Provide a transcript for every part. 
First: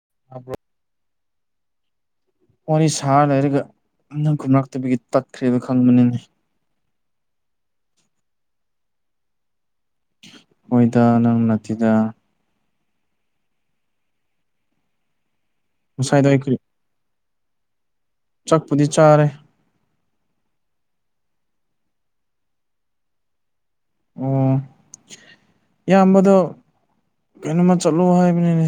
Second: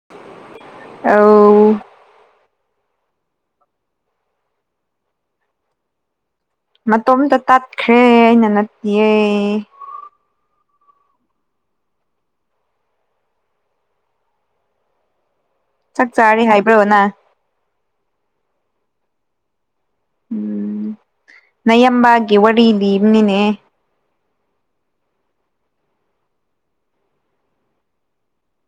[inaudible] ꯑꯥꯎ ꯋꯥꯔꯤ ꯁꯥꯔ ꯂꯩꯔꯒ ꯅꯪ ꯈꯨꯝꯔꯛꯇꯕꯒꯤ ꯇꯠꯈ꯭ꯔꯦꯗꯣ ꯈꯪꯕꯅꯤꯅꯦ ꯃꯇꯣꯝꯇ ꯇꯥꯠꯈ꯭ꯔꯦ ꯑꯩꯅ ꯅꯠꯇꯤꯌꯦ ꯍꯣꯏꯗ ꯅꯪ ꯅꯠꯇꯤꯗ ꯆꯥꯛ ꯉꯁꯥꯏꯗꯣ ꯆꯥꯔꯦ ꯍꯥꯏꯕ꯭ꯔꯣ ꯅꯪ? ꯆꯛꯄꯨꯗꯤ ꯆꯥꯔꯦ꯫ ꯎꯝ ꯅꯌꯥꯝꯕꯥꯒꯤ ꯋꯥꯔꯤ ꯂꯤꯕꯅꯤꯅꯦ ꯑꯣ ꯏꯌꯥꯝꯕꯗꯣ ꯀꯩꯅꯣꯃ ꯆꯠꯂꯨ ꯍꯥꯏꯕꯅꯤꯅꯦ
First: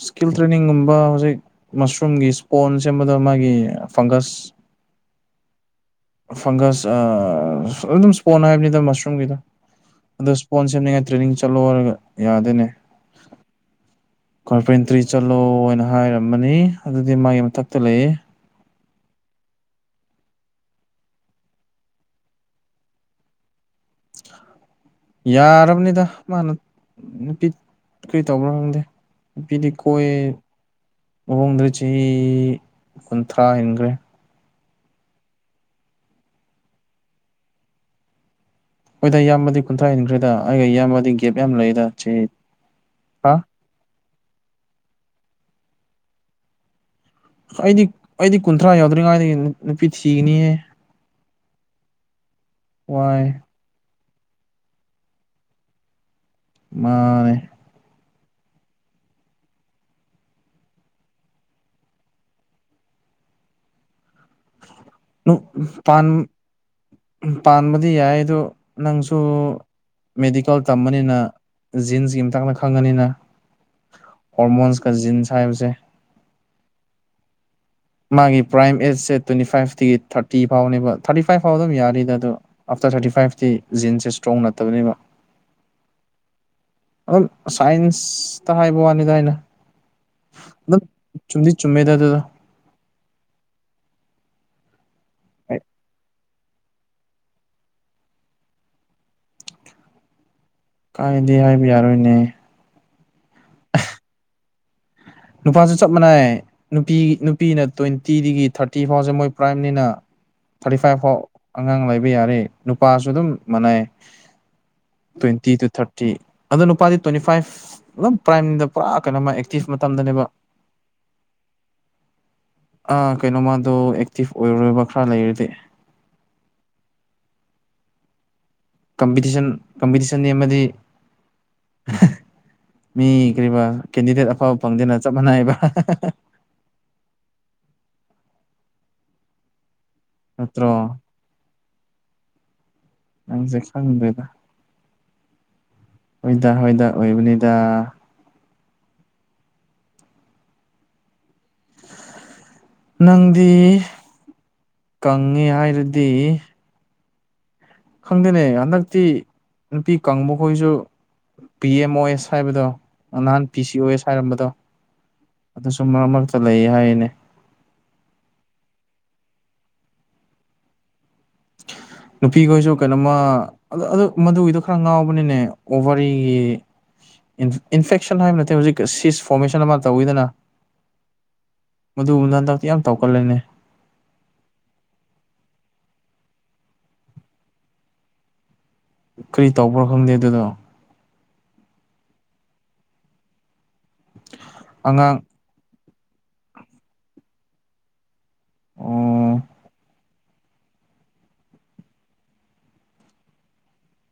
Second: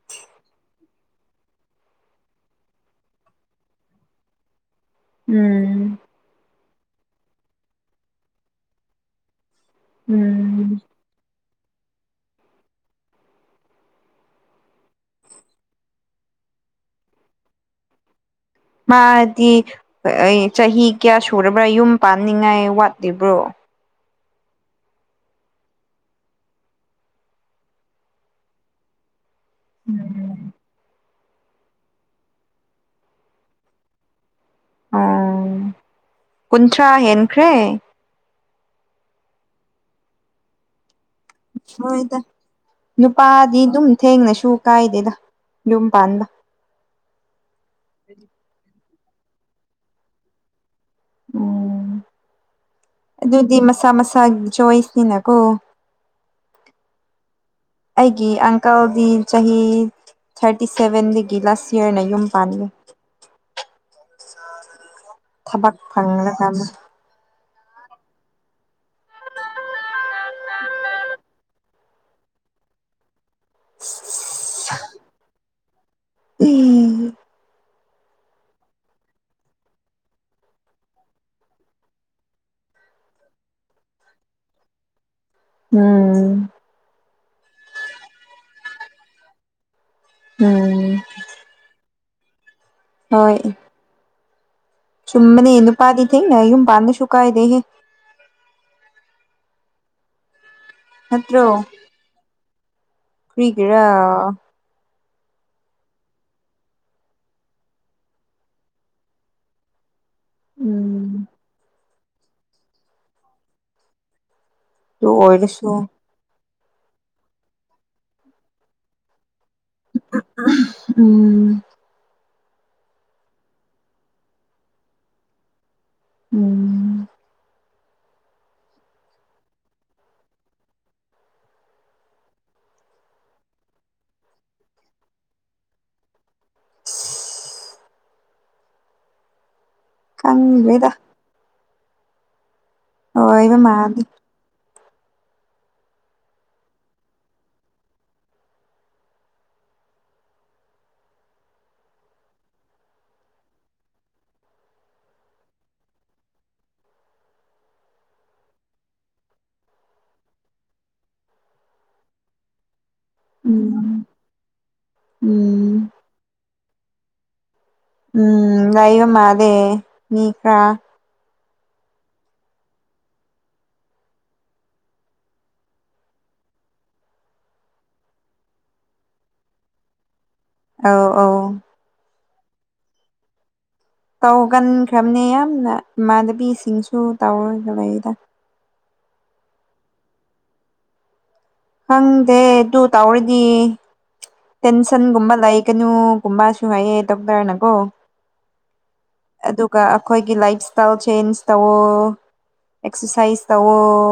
ꯏꯁꯀꯤꯜ ꯇ꯭ꯔꯦꯅꯤꯡꯒꯨꯝꯕ ꯍꯧꯖꯤꯛ ꯃꯁꯔꯨꯝꯒꯤ ꯏꯁꯄꯣꯟ ꯁꯦꯝꯕꯗ ꯃꯥꯒꯤ ꯐꯪꯒꯁ [inaudible] ꯎꯝ ꯐꯪꯒꯁ ꯑ ꯑꯗꯨꯝ ꯏꯁꯄꯣꯟ ꯍꯥꯏꯕꯅꯤꯗ ꯃꯁꯔꯨꯝꯒꯤꯗꯣ ꯑꯗꯣ ꯐꯣꯟ ꯎꯝ ꯁꯦꯝꯅꯤꯡꯉꯥꯏ ꯇ꯭ꯔꯦꯅꯤꯡ ꯆꯠꯂꯣ ꯍꯥꯏꯔꯒ ꯌꯥꯗꯦꯅꯦ ꯀꯔꯄꯦꯟꯇ꯭ꯔꯤ ꯆꯠꯂꯣ ꯍꯥꯏꯅ ꯍꯥꯏꯔꯃꯅꯤ ꯑꯗꯨꯗꯤ ꯃꯥꯒꯤ ꯃꯊꯛꯇ ꯂꯩꯌꯦ ꯃꯥꯗꯤ ꯑꯩ ꯆꯍꯤ ꯀꯌꯥ ꯁꯨꯔꯕ꯭ꯔꯥ ꯌꯨꯝ ꯄꯥꯟꯅꯤꯡꯉꯥꯏ ꯋꯥꯠꯂꯤꯕ꯭ꯔꯣ? [inaudible] ꯌꯥꯔꯕꯅꯤꯗ ꯃꯥꯅ ꯅꯨꯄꯤ ꯀꯔꯤ ꯇꯧꯕ꯭ꯔꯥ ꯈꯪꯗꯦ꯫ ꯅꯨꯄꯤꯗꯤ ꯀꯣꯏ ꯃꯑꯣꯡꯗ ꯆꯍꯤ ꯀꯨꯟꯊ꯭ꯔꯥ ꯍꯦꯟꯒ꯭ꯔꯦ꯫ ꯑꯣ ꯀꯨꯟꯊ꯭ꯔꯥ ꯍꯦꯟꯈ꯭ꯔꯦ ꯍꯣꯏꯗ ꯌꯥꯝꯕꯗꯤ ꯀꯨꯟꯊ꯭ꯔꯥ ꯍꯦꯟꯈ꯭ꯔꯦꯗ ꯑꯩꯒ ꯌꯥꯝꯕꯗꯒꯤ ꯍꯣꯏꯗ ꯍꯥ ꯅꯨꯄꯥꯗꯤ ꯑꯗꯨꯝ ꯊꯦꯡꯅꯁꯨ ꯀꯥꯏꯗꯦꯗ ꯌꯨꯝ ꯄꯥꯟꯕ ꯑꯩꯗꯤ ꯑꯩꯗꯤ ꯀꯨꯟꯊ꯭ꯔꯥ ꯌꯥꯎꯗ꯭ꯔꯤꯉꯥꯏꯗꯒꯤ ꯅꯨꯄꯤ ꯊꯤꯒꯅꯤꯍꯦ꯫ ꯑꯣ ꯋꯥꯏ ꯑꯗꯨꯗꯤ ꯃꯁꯥ ꯃꯁꯥꯒꯤ ꯆꯣꯏꯁꯅꯤꯅꯀꯣ ꯃꯥꯅꯦ ꯑꯩꯒꯤ ꯑꯪꯀꯜꯗꯤ ꯆꯍꯤ ꯊꯥꯔꯇꯤ ꯁꯕꯦꯟꯗꯒꯤ ꯂꯥꯁ ꯌꯔꯅ ꯌꯨꯝ ꯄꯥꯟꯂꯦ꯫ ꯅꯨꯛ ꯊꯕꯛ ꯄꯥꯟ ꯐꯪꯂꯀꯥꯟꯗ ꯄꯥꯟꯕꯗꯤ ꯌꯥꯏ ꯑꯗꯣ ꯅꯪꯁꯨ ꯃꯦꯗꯤꯀꯦꯜ ꯇꯝꯕꯅꯤꯅ ꯖꯤꯟꯁꯒꯤ ꯃꯇꯥꯡꯗ ꯈꯪꯉꯅꯤꯅ ꯍꯣꯔꯃꯣꯟꯁꯀ ꯖꯤꯟꯁ ꯍꯥꯏꯕꯁꯦ ꯎꯝ ꯃꯥꯒꯤ ꯄ꯭ꯔꯥꯏꯝ ꯑꯦꯖꯁꯦ ꯇ꯭ꯋꯦꯟꯇꯤ ꯐꯥꯏꯚꯇꯒꯤ ꯊꯥꯔꯇꯤ ꯐꯥꯎꯅꯦꯕ ꯊꯥꯔꯇꯤ ꯐꯥꯏꯚ ꯐꯥꯎ ꯑꯗꯨꯝ ꯌꯥꯔꯤꯗ ꯑꯗꯣ ꯑꯥꯐꯇꯔ ꯊꯥꯔꯇꯤ ꯐꯥꯏꯚꯇꯤ ꯖꯤꯟꯁꯦ ꯏꯁꯇ꯭ꯔꯣꯡ ꯅꯠꯇꯕꯅꯤꯕ ꯎꯝ ꯑꯗꯨ ꯁꯥꯏꯟꯁꯇ ꯍꯥꯏꯕ ꯋꯥꯅꯤꯗ ꯑꯩꯅ ꯑꯗꯨꯝ ꯎꯝ ꯆꯨꯝꯗꯤ ꯆꯨꯝꯃꯦꯗ ꯑꯗꯨꯗꯣ ꯍꯣꯏ ꯆꯨꯝꯕꯅꯦ ꯑꯩ ꯅꯨꯄꯥꯗꯤ ꯊꯦꯡꯅ ꯌꯨꯝ ꯄꯥꯜꯂꯁꯨ ꯀꯥꯏꯗꯦꯍꯦ ꯀꯥꯏꯗꯤ ꯍꯥꯏꯕ ꯌꯥꯔꯣꯏꯅꯦ ꯀꯔꯤꯒꯤꯔ ꯅꯨꯄꯥꯁꯨ ꯆꯞ ꯃꯥꯟꯅꯩ ꯅꯨꯄꯤꯒꯤ ꯅꯨꯄꯤꯅ ꯇ꯭ꯋꯦꯟꯇꯤꯗꯒꯤ ꯊꯥꯔꯇꯤ ꯐꯥꯎꯁꯦ ꯃꯣꯏ ꯄ꯭ꯔꯥꯏꯝꯅꯤꯅ ꯊꯥꯔꯇꯤ ꯐꯥꯏꯚ ꯎꯝ ꯐꯥꯎ ꯑꯉꯥꯡ ꯂꯩꯕ ꯌꯥꯔꯦ ꯅꯨꯄꯥꯁꯨ ꯑꯗꯨꯝ ꯃꯥꯟꯅꯩ ꯑꯗꯨ ꯇ꯭ꯋꯦꯟꯇꯤ ꯇꯨ ꯑꯣꯏꯔꯁꯨ ꯊꯥꯔꯇꯤ ꯑꯗꯣ ꯅꯨꯄꯥꯗꯤ ꯇ꯭ꯋꯦꯟꯇꯤ ꯐꯥꯏꯚ ꯑꯗꯨꯝ ꯄ꯭ꯔꯥꯏꯝꯗ ꯄꯨꯔꯥ ꯀꯩꯅꯣꯃ ꯑꯦꯛꯇꯤ ꯇꯝꯗꯅꯦꯕ ꯎꯝ ꯑ ꯀꯩꯅꯣ ꯃꯗꯣ ꯑꯦꯛꯇꯤꯞ ꯑꯣꯏꯔꯣꯏꯕ ꯈꯔ ꯂꯩꯔꯗꯤ ꯎꯝ ꯀꯝꯄꯤꯇꯤꯁꯟ ꯀꯝꯄꯤꯇꯤꯁꯟ ꯅꯦꯝꯃꯗꯤ ꯃꯤ ꯀꯔꯤꯕ ꯀꯦꯟꯗꯤꯗꯦꯠ ꯑꯐꯕ ꯐꯪꯗꯦꯅ ꯆꯞ ꯃꯥꯟꯅꯩꯕ [unintelligible] ꯈꯪꯗꯦꯗ ꯅꯠꯇ꯭ꯔꯣ ꯅꯪ ꯁꯦ ꯑꯣꯏꯕ ꯃꯥꯜꯂꯤ ꯈꯪꯗꯔꯦꯗ ꯍꯣꯏꯗ ꯍꯣꯏꯗ ꯑꯣꯏꯕꯅꯤꯗ ꯅꯪꯗꯤ ꯀꯪꯉꯦ ꯍꯥꯏꯔꯗꯤ ꯈꯪꯗꯦꯅꯦ ꯍꯟꯗꯛꯇꯤ ꯅꯨꯄꯤ ꯀꯪꯕ ꯈꯣꯏꯁꯨ ꯄꯤ ꯑꯦꯝ ꯑꯣ ꯑꯦꯁ ꯍꯥꯏꯕꯗꯣ ꯅꯍꯥꯟ ꯄꯤ ꯁꯤ ꯑꯣ ꯎꯝ ꯑꯦꯁ ꯍꯥꯏꯔꯝꯕꯗꯣ ꯎꯝ ꯑꯗꯨꯁꯨ ꯃꯔꯛ ꯃꯔꯛꯇ ꯂꯩꯌꯦ ꯍꯥꯏꯔꯤꯅꯦ ꯎꯝ ꯂꯩꯕ ꯃꯥꯜꯂꯦ ꯃꯤ ꯀꯥ ꯅꯨꯄꯤꯈꯣꯏꯁꯨ ꯀꯩꯅꯣꯝꯃ ꯑ ꯑꯗꯨ ꯃꯗꯨꯒꯤꯗꯣ ꯈꯔ ꯉꯥꯎꯕꯅꯤꯅꯦ ꯑꯣꯚꯔꯤꯒꯤ ꯏꯟ ꯏꯟꯐꯦꯛꯁꯟ ꯍꯥꯏꯕ ꯅꯠꯇꯦ ꯍꯧꯖꯤꯛ ꯁꯤꯁ ꯐꯣꯔꯃꯦꯁꯟ ꯑꯃ ꯇꯧꯋꯤꯗꯅ ꯑꯧ ꯑꯧ ꯃꯗꯨꯕꯨꯗ ꯍꯟꯗꯛꯇꯤ ꯌꯥꯝ ꯇꯥꯎꯈꯠꯂꯦꯅꯦ ꯇꯧꯒꯟꯈ꯭ꯔꯕꯅꯦ ꯌꯥꯝꯅ ꯏꯃꯥꯟꯅꯕꯤꯁꯤꯡꯁꯨ ꯇꯧꯔ [unintelligible] ꯀꯔꯤ ꯇꯧꯕ꯭ꯔꯣ ꯈꯪꯗꯦ ꯑꯗꯨꯗꯣ ꯈꯪꯗꯦ ꯑꯗꯨ ꯇꯧꯔꯗꯤ ꯑꯉꯥꯡ ꯇꯦꯟꯁꯟꯒꯨꯝꯕ ꯂꯩ ꯒꯅꯨ ꯒꯨꯝꯕꯁꯨ ꯍꯥꯏꯌꯦ ꯗꯣꯛꯇꯔꯅꯀꯣ ꯑꯣ ꯑꯗꯨꯒ ꯑꯩꯈꯣꯏꯒꯤ ꯂꯥꯏꯞ ꯏꯁꯇꯥꯏꯜ ꯆꯦꯟꯖ ꯇꯧꯑꯣ ꯑꯦꯛꯁꯔꯁꯥꯏꯁ ꯇꯧꯑꯣ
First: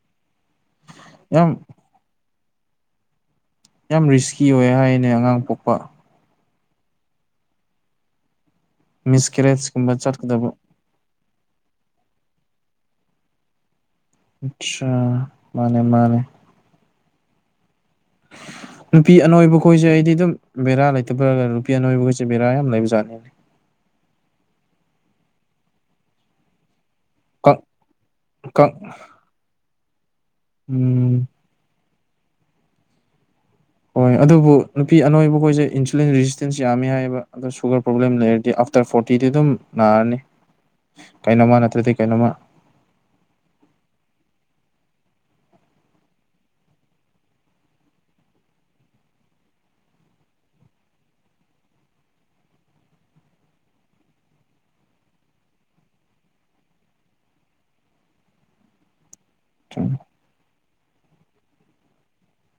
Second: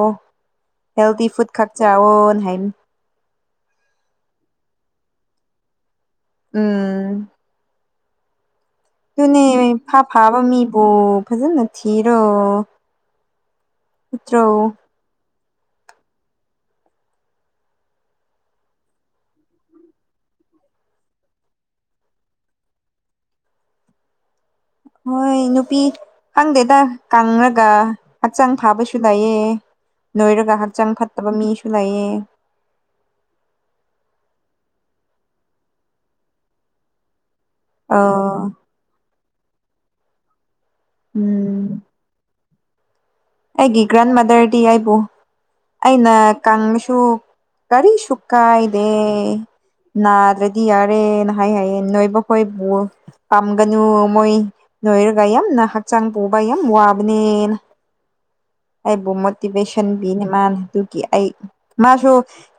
ꯍꯦꯜꯗꯤ ꯐꯨꯗ ꯌꯥꯝ ꯈꯥꯛ ꯆꯥꯑꯣꯅ ꯍꯥꯏ ꯌꯥꯝ ꯔꯤꯁꯀꯤ ꯑꯣꯏ ꯍꯥꯏꯅꯦ ꯑꯉꯥꯡ ꯄꯣꯛꯄ ꯎꯝ ꯑꯗꯨꯅꯦ ꯃꯤꯁꯀꯦꯔꯦꯖꯀꯨꯝꯕ ꯐꯥ ꯐꯥꯕ ꯆꯠꯀꯗꯕ ꯃꯤꯕꯨ ꯐꯖꯅ ꯊꯤꯔꯣ ꯅꯠꯇ꯭ꯔꯣ ꯑꯆꯥ ꯃꯥꯅꯦ ꯃꯥꯅꯦ ꯅꯨꯄꯤ ꯑꯅꯣꯏꯕ ꯈꯣꯏꯖꯩ ꯑꯩꯗꯤ ꯑꯗꯨꯝ ꯕꯦꯔꯥ ꯂꯩꯇꯕ꯭ꯔꯥꯒ ꯅꯨꯄꯤ ꯑꯅꯣꯏꯕꯒꯁꯦ ꯕꯦꯔ ꯌꯥꯝ ꯂꯩꯕꯖꯥꯠꯅꯦ ꯍꯣꯏ ꯅꯨꯄꯤ ꯈꯪꯗꯦꯗ ꯀꯛ ꯀꯪꯉꯒ ꯍꯛꯆꯥꯡ ꯀꯛ ꯐꯕꯁꯨ ꯂꯩꯌꯦ ꯅꯣꯏꯔꯒ ꯍꯛꯆꯥꯡ ꯎꯝ ꯐꯠꯇꯕ ꯃꯤꯁꯨ ꯂꯩꯌꯦ ꯍꯣꯏ ꯑꯗꯨꯕꯨ ꯅꯨꯄꯤ ꯑꯅꯣꯏꯕ ꯑꯩꯈꯣꯏꯁꯦ ꯏꯟꯁꯨꯂꯤꯟ ꯖꯤꯁꯇꯦꯟꯁ ꯌꯥꯝꯃꯦ ꯍꯥꯏꯌꯦꯕ ꯑꯗꯣ ꯁꯨꯒꯔ ꯑ ꯄ꯭ꯔꯣꯕ꯭ꯂꯦꯝ ꯂꯩꯔꯗꯤ ꯑ ꯇꯔ ꯐꯣꯔꯇꯤꯗꯤ ꯑꯗꯨꯝ ꯅꯥꯔꯅꯤ ꯀꯩꯅꯣꯝꯃ ꯅꯠꯇ꯭ꯔꯗꯤ ꯀꯩꯅꯣꯝꯃ ꯑꯩꯒꯤ ꯒꯥꯔꯥꯟ ꯃꯗꯔꯗꯤ ꯑꯩꯕꯨ ꯑꯩꯅ ꯀꯪꯉꯁꯨ ꯀꯔꯤꯁꯨ ꯀꯥꯏꯗꯦ ꯅꯥꯗ꯭ꯔꯗꯤ ꯌꯥꯔꯦꯅ ꯍꯥꯏ ꯍꯥꯏꯌꯦ ꯅꯣꯏꯕ ꯈꯣꯏꯕꯨ ꯄꯥꯝꯒꯅꯨ ꯃꯣꯏ ꯅꯣꯏꯔꯒ ꯌꯥꯝꯅ ꯍꯛꯆꯥꯡ ꯄꯨꯕ ꯌꯥꯝ ꯋꯥꯕꯅꯦ ꯑꯩꯕꯨ ꯃꯣꯇꯤꯚꯦꯁꯟ ꯄꯤꯅꯦ ꯃꯥꯅ ꯑꯗꯨꯒꯤ ꯑꯩ ꯃꯥꯁꯨ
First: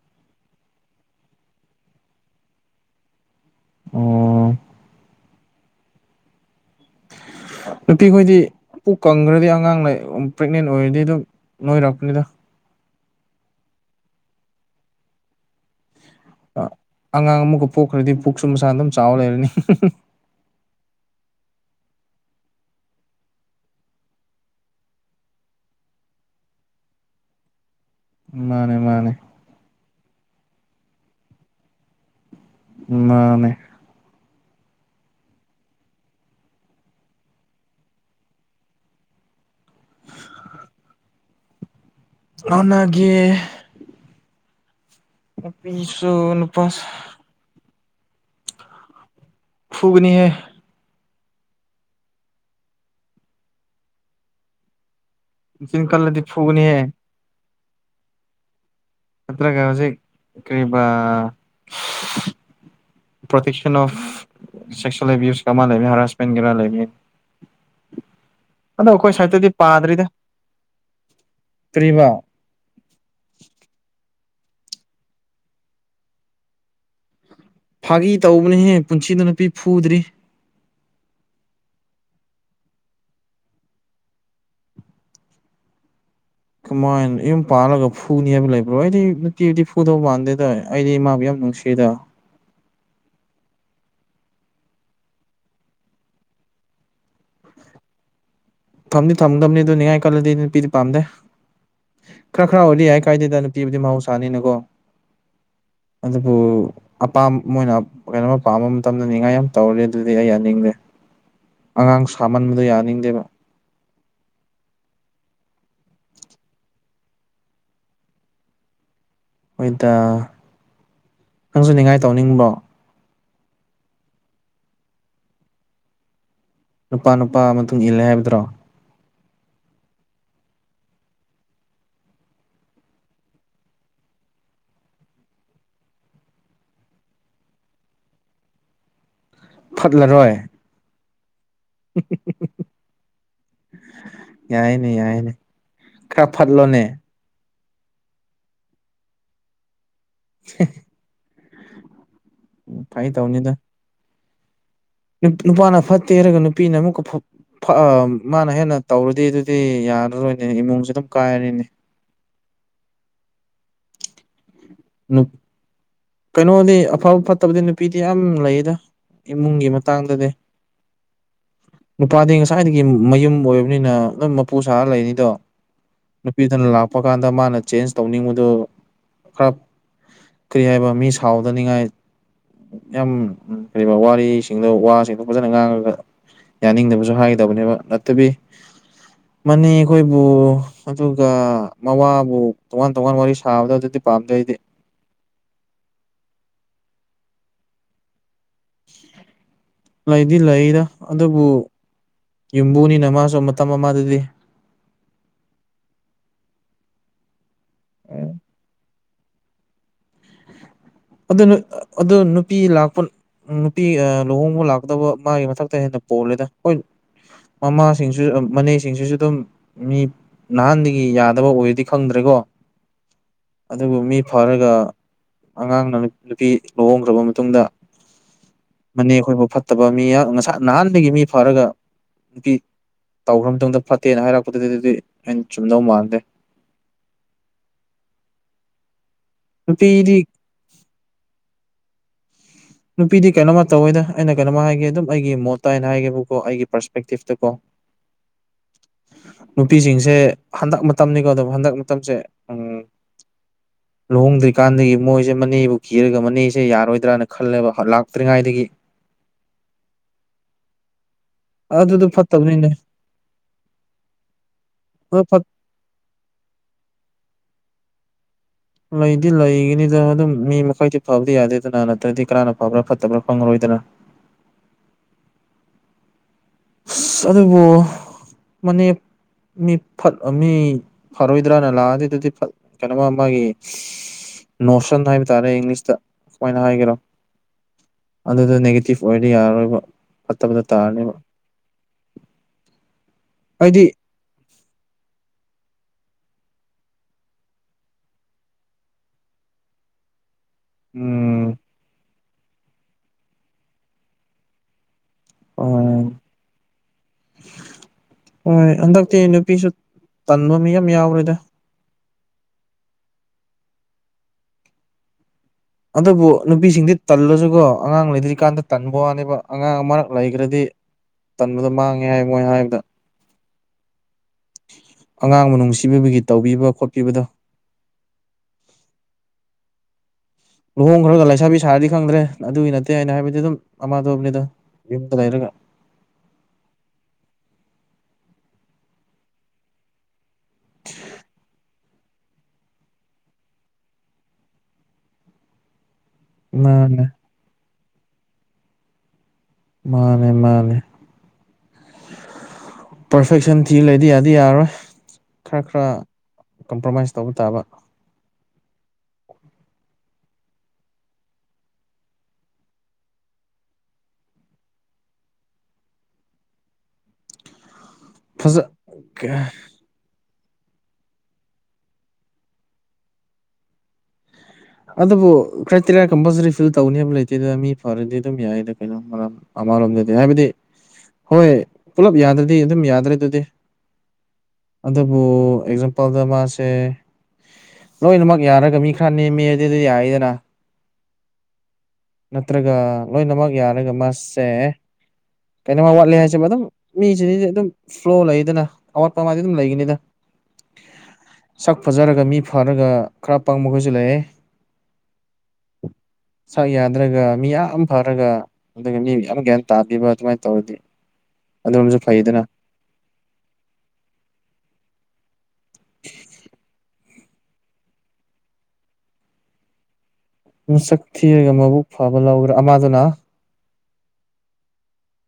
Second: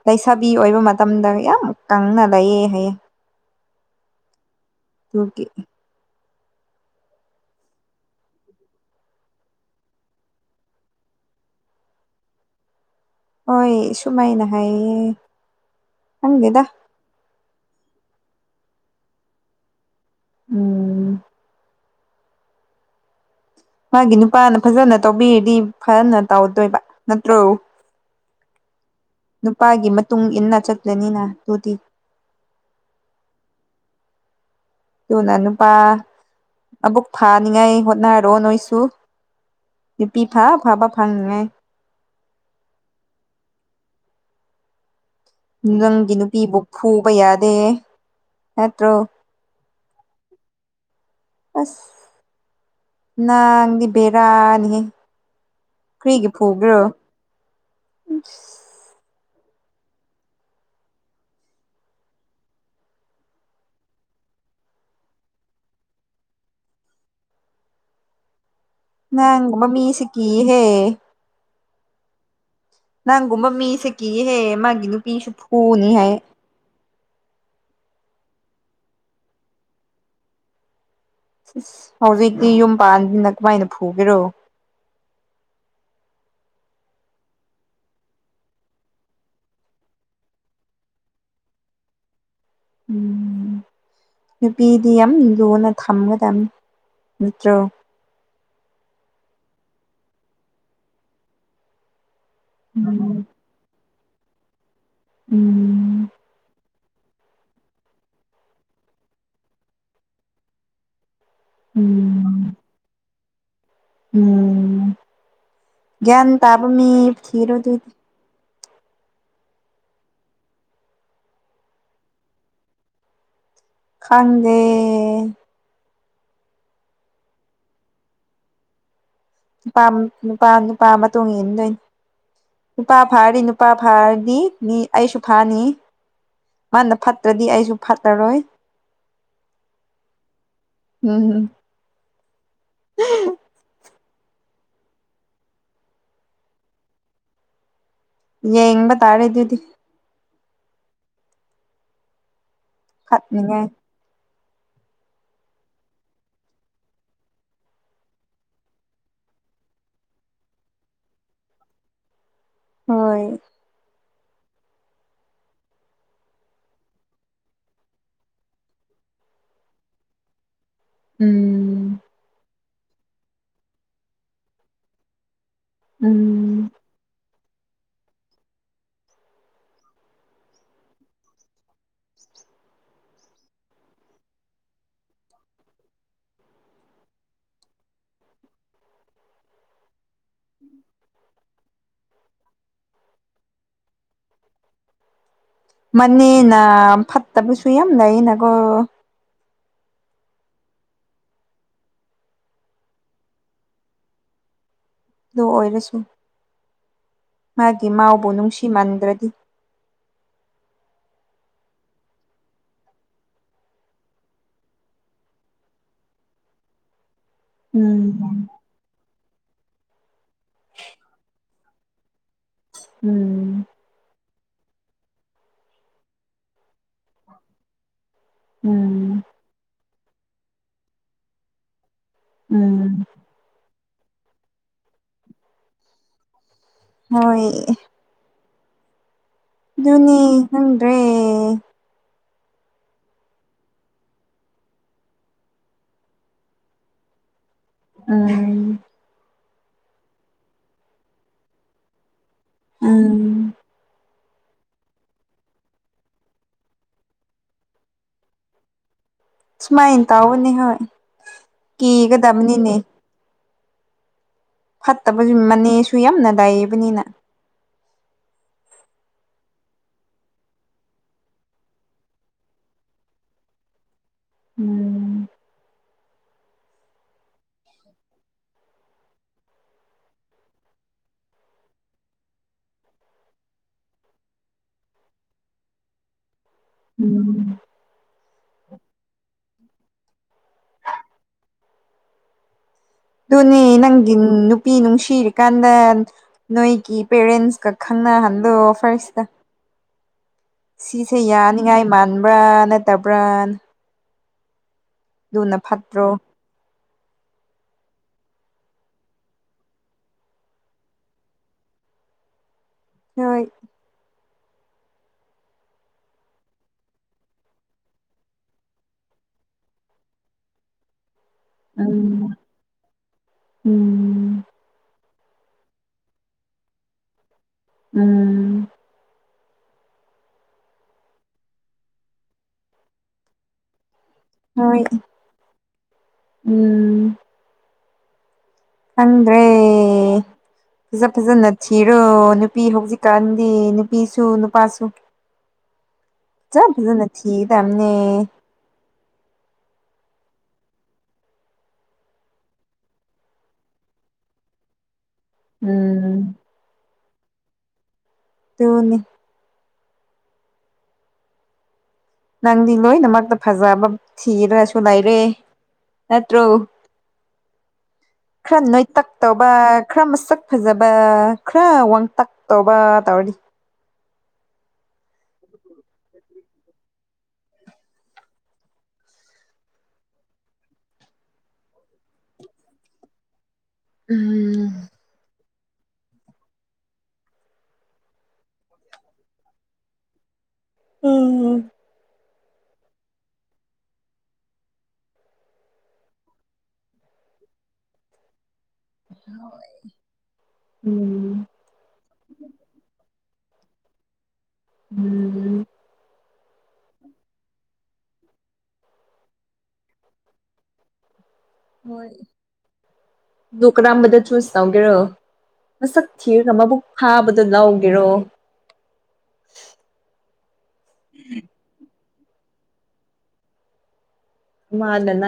ꯂꯩꯁꯥꯕꯤ ꯑꯣꯏꯕ ꯃꯇꯝꯗ ꯌꯥꯝ ꯀꯪꯅ ꯂꯩꯌꯦ ꯍꯥꯏꯌꯦ ꯫ ꯑꯣ ꯔꯨꯀꯤ ꯅꯨꯄꯤꯈꯣꯏꯗꯤ ꯄꯨꯛ ꯀꯪꯈ꯭ꯔꯗꯤ ꯑꯉꯥꯡꯅ ꯄ꯭ꯔꯦꯒꯅꯦꯟ ꯑꯣꯏꯔꯗꯤ ꯑꯗꯨꯝ ꯅꯣꯏꯔꯛꯄꯅꯤꯗ ꯍꯣꯏ ꯁꯨꯃꯥꯏꯅ ꯍꯥꯏꯌꯦ ꯈꯪꯗꯦꯗ ꯑꯉꯥꯡ ꯑꯃꯨꯛꯀ ꯄꯣꯛꯈ꯭ꯔꯗꯤ ꯄꯨꯛꯁꯨ ꯃꯁꯥꯅ ꯑꯗꯨꯝ ꯆꯥꯎ ꯂꯩꯔꯅꯤ ꯎꯝ ꯃꯥꯒꯤ ꯅꯨꯄꯥꯅ ꯐꯖꯅ ꯇꯧꯕꯤꯔꯗꯤ ꯐꯖꯅ ꯇꯧꯗꯣꯏꯕ ꯅꯠꯇ꯭ꯔꯣ ꯃꯥꯅꯦ ꯃꯥꯅꯦ ꯅꯨꯄꯥꯒꯤ ꯃꯇꯨꯡ ꯏꯟꯅ ꯆꯠꯂꯅꯤꯅ ꯑꯗꯨꯗꯤ ꯃꯥꯅꯦ ꯑꯗꯨꯅ ꯅꯨꯄꯥ ꯃꯕꯨꯛ ꯐꯥꯅꯤꯉꯥꯏ ꯍꯣꯠꯅꯔꯣ ꯅꯣꯏꯁꯨ ꯅꯨꯄꯤ ꯐꯥ ꯐꯥꯕ ꯐꯥꯡꯅꯤꯉꯥꯏ ꯍꯣꯠꯅꯒꯦ ꯅꯪꯒꯤ ꯅꯨꯄꯤꯁꯨ ꯅꯨꯄꯤꯕꯨ ꯅꯨꯄꯥꯁꯨ ꯐꯨꯕ ꯌꯥꯗꯦ ꯅꯠꯇ꯭ꯔꯣ ꯐꯨꯒꯅꯤꯍꯦ ꯑꯁ ꯅꯪꯗꯤ ꯕꯦꯔꯥꯅꯤꯍꯦ ꯃꯆꯤꯟ ꯀꯜꯂꯗꯤ ꯀ꯭ꯔꯤꯒꯤ ꯐꯨꯒꯅꯤꯍꯦ ꯐꯨꯒꯦꯔꯣ ꯅꯠꯇ꯭ꯔꯒ ꯍꯧꯖꯤꯛ ꯀꯔꯤꯕ ꯄ꯭ꯔꯣꯇꯦꯛꯁꯟ ꯑꯣꯐ ꯁꯦꯛꯁ꯭ꯋꯦꯜ ꯑꯦꯚ꯭ꯌꯨꯁ ꯀ ꯃꯥ ꯂꯩꯕꯅꯦ ꯍꯔꯥꯁꯃꯦꯟꯒꯤꯔꯥ ꯂꯩꯕꯅꯦ ꯫ ꯑꯗꯣ ꯑꯩꯈꯣꯏ ꯁꯥꯏꯇꯗꯤ ꯅꯪꯒꯨꯝꯕ ꯃꯤꯁꯦ ꯄꯥꯗ꯭ꯔꯤꯗ ꯀꯤꯍꯦ ꯀ꯭ꯔꯤꯕ ꯅꯪꯒꯨꯝꯕ ꯃꯤꯁꯦ ꯀꯤꯍꯦ ꯃꯥꯒꯤ ꯅꯨꯄꯤꯁꯨ ꯐꯨꯅꯤ ꯍꯥꯏ ꯐꯥꯒꯤ ꯇꯧꯕꯅꯤꯍꯦ ꯄꯨꯟꯁꯤꯗ ꯅꯨꯄꯤ ꯐꯨꯗ꯭ꯔꯤ ꯑꯁ ꯍꯧꯖꯤꯛꯇꯤ ꯌꯨꯝ ꯄꯥꯟꯗꯅ ꯀꯃꯥꯏꯅ ꯐꯨꯒꯦꯔꯣ ꯫ ꯀꯃꯥꯏꯅ ꯌꯨꯝ ꯄꯥꯜꯂꯒ ꯐꯨꯅꯤ ꯍꯥꯏꯕ ꯂꯩꯕ꯭ꯔꯣ ꯑꯩꯗꯤ ꯅꯨꯄꯤꯕꯨꯗꯤ ꯐꯨꯗꯧ ꯃꯥꯟꯗꯦꯗ ꯑꯩꯗꯤ ꯃꯥꯕꯨ ꯌꯥꯝ ꯅꯨꯡ ꯁꯤꯗ ꯅꯨꯄꯤꯗꯤ ꯌꯥꯝ ꯂꯨꯅ ꯊꯝꯒꯗꯕꯅꯤ ꯅꯠꯇ꯭ꯔꯣ ꯊꯝꯗꯤ ꯊꯝꯒꯗꯕꯅꯤ ꯑꯗꯨ ꯅꯤꯉꯥꯏ ꯀꯜꯂꯗꯤ ꯅꯨꯄꯤꯗꯤ ꯄꯥꯝꯗꯦ ꯈꯔ ꯈꯔ ꯑꯣꯏꯔꯗꯤ ꯌꯥꯏ ꯎꯝ ꯀꯥꯏꯗꯦꯗ ꯅꯨ ꯅꯨꯄꯤꯗꯤ ꯃꯍꯧꯁꯥꯅꯤꯅꯀꯣ ꯎꯝ ꯑꯗꯨꯕꯨ ꯑꯄꯥꯝ ꯃꯣꯏꯅ ꯀꯩꯅꯣꯃ ꯄꯥꯝꯕ ꯃꯇꯝꯗ ꯅꯤꯡꯉꯥꯏ ꯌꯥꯝ ꯇꯧꯔꯗꯤ ꯑꯗꯨꯗꯤ ꯑꯩ ꯌꯥꯅꯤꯡꯗꯦ ꯫ ꯑꯉꯥꯡ ꯎꯝ ꯁꯥꯃꯟꯕꯗꯣ ꯌꯥꯅꯤꯡꯗꯦꯕ ꯎꯝ ꯒ꯭ꯌꯥꯟ ꯇꯥꯕ ꯃꯤ ꯊꯤꯔꯣ ꯑꯗꯨꯗꯤ ꯍꯣꯏꯗ ꯅꯪꯁꯨ ꯅꯤꯡꯉꯥꯏ ꯇꯧꯅꯤꯡꯕꯣ ꯈꯪꯗꯦ ꯅꯨꯄꯥ ꯅꯨꯄꯥ ꯃꯇꯨꯡ ꯏꯜꯂꯦ ꯍꯥꯏꯕꯗꯨꯔꯣ ꯅꯨꯄꯥ ꯅꯨꯄꯥ ꯅꯨꯄꯥ ꯃꯇꯨꯡ ꯏꯟꯗꯣꯏꯅꯤ ꯅꯨꯄꯥ ꯐꯥꯔꯗꯤ ꯅꯨꯄꯥ ꯐꯥꯔꯗꯤ ꯃꯤ ꯑꯩꯁꯨ ꯐꯥꯅꯤ ꯃꯥꯅ ꯐꯠꯇ꯭ꯔꯗꯤ ꯑꯩꯁꯨ ꯐꯠꯂꯔꯣꯏ ꯐꯠꯂꯔꯣꯏ ꯎꯝ [unintelligible] ꯌꯥꯏꯅꯦ ꯌꯥꯏꯅꯦ ꯈꯔ ꯐꯠꯂꯣꯅꯦ ꯫ ꯌꯦꯡꯕ ꯇꯥꯔꯦ ꯑꯗꯨꯗꯤ ꯍꯦ ꯐꯩ ꯇꯧꯅꯤꯗ ꯐꯠꯅꯤꯡꯉꯥꯏ ꯅꯨꯄꯥꯅ ꯐꯠꯇꯦ ꯍꯥꯏꯔꯒ ꯅꯨꯄꯤꯅ ꯑꯃꯨꯛꯀ ꯐ ꯐꯑ ꯃꯥꯅ ꯍꯦꯟꯅ ꯇꯧꯔꯗꯤ ꯑꯗꯨꯗꯤ ꯌꯥꯔꯔꯣꯏꯅꯦ ꯏꯃꯨꯡꯁꯨ ꯑꯗꯨꯝ ꯀꯥꯏꯔꯔꯦꯅꯦ ꯍꯣꯏ ꯅꯨ ꯀꯩꯅꯣꯅꯦ ꯑꯐꯕ ꯐꯠꯇꯕꯗꯤ ꯅꯨꯄꯤꯗꯤ ꯌꯥꯝ ꯂꯩꯌꯦꯗ ꯏꯃꯨꯡꯒꯤ ꯃꯇꯥꯡꯗꯗꯤ ꯎꯝ ꯅꯨꯄꯥꯗꯤ ꯉꯁꯥꯏꯗꯒꯤ ꯃꯌꯨꯝ ꯑꯣꯏꯕꯅꯤꯅ ꯑꯗꯨꯝ ꯃꯄꯨ ꯁꯥꯔ ꯂꯩꯅꯤꯗꯣ ꯅꯨꯄꯤꯗꯨꯅ ꯎꯝ ꯂꯥꯛꯄ ꯄ ꯀꯥꯟꯗ ꯃꯥꯅ ꯆꯦꯟꯖ ꯇꯧꯅꯤꯡꯕꯗꯨ ꯈꯔ ꯀꯔꯤ ꯍꯥꯏꯕ ꯃꯤ ꯁꯥꯎꯗꯅꯤꯡꯉꯥꯏ ꯌꯥꯝ ꯀꯔꯤꯕ ꯋꯥꯔꯤꯁꯤꯡꯗꯣ ꯋꯥꯁꯤꯡꯗꯣ ꯐꯖꯅ ꯉꯥꯡꯉꯒ ꯌꯥꯅꯤꯡꯗꯕꯁꯨ ꯍꯥꯏꯒꯗꯕꯅꯦꯕ ꯅꯠꯇꯕꯤ ꯃꯅꯦ ꯈꯣꯏꯕꯨ ꯑꯗꯨꯒ ꯃꯋꯥꯕꯨ ꯇꯣꯉꯥꯟ ꯇꯣꯉꯥꯟ ꯋꯥꯔꯤ ꯁꯥꯕꯗꯣ ꯑꯗꯨꯗꯤ ꯄꯥꯝꯗꯦ ꯑꯩꯗꯤ ꯃꯅꯦꯝꯅ ꯐꯠꯇꯕꯁꯨ ꯌꯥꯝ ꯂꯩꯌꯦꯅꯀꯣ ꯂꯩꯗꯤ ꯂꯩꯗ ꯑꯗꯨꯕꯨ ꯌꯨꯝꯕꯨꯅꯤꯅ ꯃꯥꯁꯨ ꯃꯇꯝ ꯑꯃꯗꯗꯤ ꯑꯗꯨ ꯑꯣꯏꯔꯁꯨ ꯃꯥꯒꯤ ꯃꯥꯎꯕꯨ ꯅꯨꯡꯁꯤꯃꯟꯗ꯭ꯔꯗꯤ ꯑꯗꯨꯅ ꯑꯗꯨ ꯅꯨꯄꯤ ꯂꯥꯛꯄ ꯎꯝ ꯅꯨꯄꯤ ꯑ ꯂꯨꯍꯣꯡꯕ ꯂꯥꯛꯀꯇꯕ ꯃꯥꯒꯤ ꯃꯊꯛꯇ ꯍꯦꯟꯅ ꯄꯣꯜꯂꯦꯗ ꯍꯣꯏ ꯃꯃꯥꯁꯤꯡꯁꯨ ꯎꯝ ꯃꯅꯦꯁꯤꯡꯁꯤꯁꯨ ꯑꯗꯨꯝ ꯃꯤ ꯅꯍꯥꯟꯗꯒꯤ ꯌꯥꯗꯕ ꯑꯣꯏꯔꯗꯤ ꯈꯪꯗ꯭ꯔꯦꯀꯣ ꯎꯝ ꯑꯗꯨꯕꯨ ꯃꯤ ꯐꯔꯒ ꯑꯉꯥꯡꯅ ꯅꯨꯄꯤ ꯂꯨꯍꯣꯡꯈ꯭ꯔꯕ ꯃꯇꯨꯡꯗ ꯃꯅꯦ ꯎꯝ ꯈꯣꯏꯕꯨ ꯐꯠ ꯇꯕ ꯃꯤ ꯅꯍꯥꯟꯗꯒꯤ ꯃꯤ ꯐꯔꯒ ꯅꯨꯄꯤ ꯎꯝ ꯇꯧꯈ꯭ꯔ ꯃꯇꯨꯡꯗ ꯐꯠꯇꯦꯅ ꯍꯥꯏꯔꯛꯄꯗꯨꯗꯗꯤ ꯑꯗꯨꯗꯤ ꯑꯩꯅ ꯆꯨꯝꯗꯧ ꯃꯥꯟꯗꯦ ꯍꯣꯏ ꯅꯨꯄꯤꯗꯤ ꯑꯗꯨꯅꯤ ꯈꯪꯗ꯭ꯔꯦ ꯅꯨꯄꯤꯗꯤ ꯀꯩꯅꯣꯃ ꯇꯧꯋꯦꯗ ꯑꯩꯅ ꯀꯩꯅꯣꯃ ꯍꯥꯏꯒꯦ ꯑꯗꯨꯝ ꯑꯩꯒꯤ ꯃꯣꯠꯇ ꯍꯥꯏꯅ ꯍꯥꯏꯒꯦꯕꯨꯀꯣ ꯑꯩꯒꯤ ꯄꯔꯁꯄꯦꯛꯇꯤꯞꯇ ꯀꯣ ꯎꯝ ꯅꯨꯄꯤꯁꯤꯡꯁꯦ ꯍꯟꯗꯛ ꯃꯇꯝꯅꯤꯀꯣ ꯑꯗꯨ ꯍꯟꯗꯛ ꯃꯇꯝꯁꯦ ꯎꯝ ꯎꯝ ꯂꯨꯍꯣꯡꯗ꯭ꯔꯤꯀꯥꯟꯗꯒꯤ ꯃꯣꯏꯁꯦ ꯃꯅꯦꯕꯨ ꯀꯤꯔꯒ ꯃꯅꯦꯁꯦ ꯌꯥꯔꯣꯏꯗ꯭ꯔꯥꯅ ꯈꯜꯂꯦꯕ ꯂꯥꯛꯇ꯭ꯔꯤꯉꯩꯗꯒꯤ ꯁꯨꯃꯥꯏꯅ ꯇꯧꯕꯅꯦ ꯍꯣꯏ ꯑꯗꯨꯗꯣ ꯐꯠꯇꯕꯅꯤꯅꯦ ꯀꯤꯒꯗꯕꯅꯤꯅꯦ ꯑꯗꯣ ꯐꯠꯇꯕꯁꯨ ꯐꯠ ꯃꯅꯦ ꯁꯨ ꯌꯥꯝꯅ ꯂꯩꯕꯅꯤꯅ ꯂꯩꯗꯤ ꯂꯩꯒꯅꯤꯗ ꯑꯗꯨꯝ ꯃꯤ ꯃꯈꯩꯗꯤ ꯐꯕꯗꯤ ꯌꯥꯗꯦꯗꯅ ꯅꯠꯇ꯭ꯔꯗꯤ ꯀꯅꯥꯅ ꯐꯕ꯭ꯔꯥ ꯐꯠꯇꯕꯅꯣ ꯈꯪꯉꯔꯣꯏꯗꯅ ꯎꯝ ꯑꯁ ꯑꯗꯨꯕꯨ ꯃꯅꯦ ꯃꯤ ꯐꯠ ꯃꯤ ꯐꯔꯣꯏꯗ꯭ꯔꯅ ꯂꯥꯛꯑꯗꯤ ꯑꯗꯨꯗꯤ ꯀꯩꯅꯣꯃ ꯃꯥꯒꯤ ꯅꯣꯁꯟ ꯍꯥꯏꯕ ꯇꯥꯔꯦ ꯏꯪꯂꯤꯁꯇ ꯈꯣꯏꯅ ꯍꯥꯏꯒꯦꯔꯣ ꯎꯝ ꯑꯗꯨꯗ ꯅꯦꯒꯦꯇꯤꯞ ꯑꯣꯏꯗꯤ ꯌꯥꯔꯔꯣꯏꯕ ꯐꯠꯇꯕꯗ ꯇꯥꯔꯅꯤꯕ [inaudible] ꯗꯨꯟ ꯍꯥꯏꯗꯤ ꯗꯤꯡ ꯅꯨꯄꯤ ꯅꯨꯡꯁꯤꯔꯤꯀꯥꯟꯗ ꯅꯣꯏꯒꯤ ꯄꯦꯔꯦꯟꯁꯀ ꯈꯪꯅꯍꯟꯂꯣ ꯐꯔꯁꯇ꯫ ꯁꯤꯁꯦ ꯎꯝ ꯌꯥꯅꯤꯡꯉꯥꯏ ꯃꯥꯟꯕ꯭ꯔꯥ ꯅꯠꯇꯕ꯭ꯔꯥꯅ꯫ ꯐꯠꯇ꯭ꯔꯣ ꯍꯣꯏ꯫ ꯍꯣꯏ ꯍꯟꯗꯛꯇꯤ ꯅꯨꯄꯤꯁꯨ ꯇꯟꯕ ꯃꯤ ꯌꯥꯝ ꯌꯥꯎꯔꯦꯗ꯫ ꯅꯣꯏ ꯑꯗꯨꯕꯨ ꯅꯨꯄꯤꯁꯤꯡꯗꯤ ꯇꯜꯂꯁꯨꯀꯣ ꯑꯉꯥꯡ ꯂꯩꯗ꯭ꯔꯤꯀꯥꯟꯗ ꯇꯟꯕ ꯋꯥꯅꯦꯕ ꯑꯉꯥꯡ ꯃꯔꯛ ꯂꯩꯈ꯭ꯔꯗꯤ꯫ ꯇꯟꯕꯗ ꯃꯥꯡꯉꯦ ꯎꯝ ꯍꯥꯏ ꯃꯣꯏ ꯍꯥꯏꯕꯗ꯫ ꯎꯝ꯫ ꯑꯉꯥꯡꯕꯨ ꯅꯨꯡꯁꯤꯕꯤꯕꯒꯤ ꯇꯧꯕꯤꯕ ꯈꯣꯠꯄꯤꯕꯗꯣ꯫ ꯎꯝ꫰꫰ [inaudible] ꯂꯨꯍꯣꯡꯈ꯭ꯔꯒ ꯂꯩꯁꯥꯕꯤ ꯁꯥꯔꯗꯤ ꯈꯪꯗ꯭ꯔꯦ ꯑꯗꯨꯒꯤ ꯅꯠꯇꯦ ꯑꯩꯅ ꯍꯥꯏꯕꯗꯤ ꯑꯗꯨꯝ ꯑꯃꯥꯗꯨꯕꯅꯤꯗ ꯍꯣꯏ ꯌꯨꯝꯗ ꯂꯩꯔꯒ꯫ ꯎꯝ꯫ ꯈꯪꯗ꯭ꯔꯦ ꯐꯖ ꯐꯖ ꯅ [unintelligible] ꯊꯤꯔꯣ ꯅꯨꯄꯤ ꯍꯧꯖꯤꯛꯀꯥꯟꯗꯤ ꯅꯨꯄꯤꯁꯨ ꯅꯨꯄꯥꯁꯨ꯫ ꯐꯖ ꯃꯥꯅ ꯐꯖꯅ ꯊꯤꯒ ꯗꯝꯅꯦ꯫ ꯃꯥꯟꯅꯦ ꯃꯥꯟꯅꯦ꯫ ꯄꯔꯐꯦꯛꯁꯟ ꯊꯤꯕ ꯂꯩꯗꯤ ꯌꯥꯗꯤ ꯌꯥꯔꯣꯏ ꯈ꯭ꯔ ꯈ꯭ꯔ ꯎꯝ ꯀꯝꯄ꯭ꯔꯣꯃꯥꯏꯁ ꯇꯧꯕ ꯇꯥꯕ꯫ ꯇꯨꯅꯤ꯫ ꯅꯪꯗꯤ ꯂꯣꯏꯅꯃꯛꯇ ꯐꯖꯕ ꯊꯤꯔꯁꯨ ꯂꯩꯔꯦ ꯅꯠꯇ꯭ꯔꯣ꯫ [inaudible] ꯈ꯭ꯔ ꯅꯣꯏꯇꯛ ꯇꯧꯕ ꯈ꯭ꯔ ꯃꯁꯛ ꯐꯖꯕ ꯈ꯭ꯔ ꯋꯥꯡꯇꯛ ꯇꯧꯕ ꯇꯧꯔꯅꯤ꯫ ꯑꯗꯨꯕꯨ ꯀ꯭ꯔꯥꯏꯇꯦꯔꯤꯌꯥ ꯀꯝꯄꯜꯁꯔꯤ ꯐꯤꯜ ꯇꯧꯅꯦꯕ ꯂꯩꯇꯦꯗ ꯃꯤ ꯐꯔꯗꯤ ꯑꯗꯨꯝ ꯌꯥꯏꯗ ꯀꯩꯅꯣ ꯃꯔꯝ꯫ ꯑꯃꯥꯂꯣꯝꯗꯗꯤ ꯍꯥꯏꯕꯗꯤ ꯍꯣꯏ ꯄꯨꯂꯞ ꯌꯥꯗ꯭ꯔꯗꯤ ꯑꯗꯨꯝ ꯌꯥꯗ꯭ꯔꯦ ꯑꯗꯨꯗꯤ꯫ ꯎꯝ꯫ ꯑꯗꯨꯕꯨ ꯑꯦꯛꯖꯥꯝꯄꯜꯗ ꯃꯥꯁꯦ꯫ ꯂꯣꯏꯅꯃꯛ ꯌꯥꯔꯒ ꯃꯤ ꯈ꯭ꯔ ꯅꯦꯝꯃꯦ ꯗꯤ ꯑꯗꯨꯗꯤ ꯌꯥꯏꯗꯅ꯫ ꯎꯝ꯫ ꯅꯠꯇ꯭ꯔꯒ ꯂꯣꯏꯅꯃꯛ ꯌꯥꯔꯒ ꯃꯥꯁꯦ ꯀꯩꯅꯣꯃ ꯋꯥꯠꯂꯦ ꯍꯥꯏꯁꯦꯕ ꯑꯗꯨꯝ ꯃꯤꯁꯤꯗꯤꯗꯤ ꯑꯗꯨꯝ ꯐ꯭ꯂꯣ ꯂꯩꯗꯅ꯫ ꯑꯋꯥꯠ ꯄ ꯑꯃꯗꯤ ꯑꯗꯨꯝ ꯂꯩꯒꯅꯤꯗ꯫ ꯎꯝ [inaudible] ꯁꯛ ꯐꯖꯔꯒ ꯃꯤ ꯐꯔꯒ ꯈ꯭ꯔ ꯄꯪꯕꯈꯩꯁꯨ ꯂꯩꯑꯦ꯫ ꯎꯝ꯫ ꯁꯛ ꯌꯥꯗ꯭ꯔꯒ ꯃꯤꯌꯥꯝ ꯐꯔꯒ ꯑꯗꯨꯒ ꯃꯤ ꯑꯃꯨꯛ ꯒ꯭ꯌꯥꯟ ꯇꯥꯗꯦꯕ ꯑꯗꯨꯃꯥꯏꯅ ꯇꯧꯔꯗꯤ꯫ ꯑꯗꯨꯝꯁꯨ ꯍꯣꯏ ꯐꯩꯗꯅ ꯑꯗꯨ ꯀꯔꯝꯕꯗ ꯆꯨꯁ ꯇꯧꯒꯦꯔꯣ꯫ ꯃꯁꯛ ꯊꯤꯔꯒ ꯃꯕꯨꯛ ꯐꯥꯕꯗꯣ ꯂꯧꯒꯦꯔꯣ꯫ ꯃꯥꯁꯛ ꯊꯤꯔꯒ ꯃꯕꯨꯛ ꯐꯕ ꯂꯧꯔ ꯑꯃꯗꯨꯅ ꯑꯃꯅ ꯅꯪ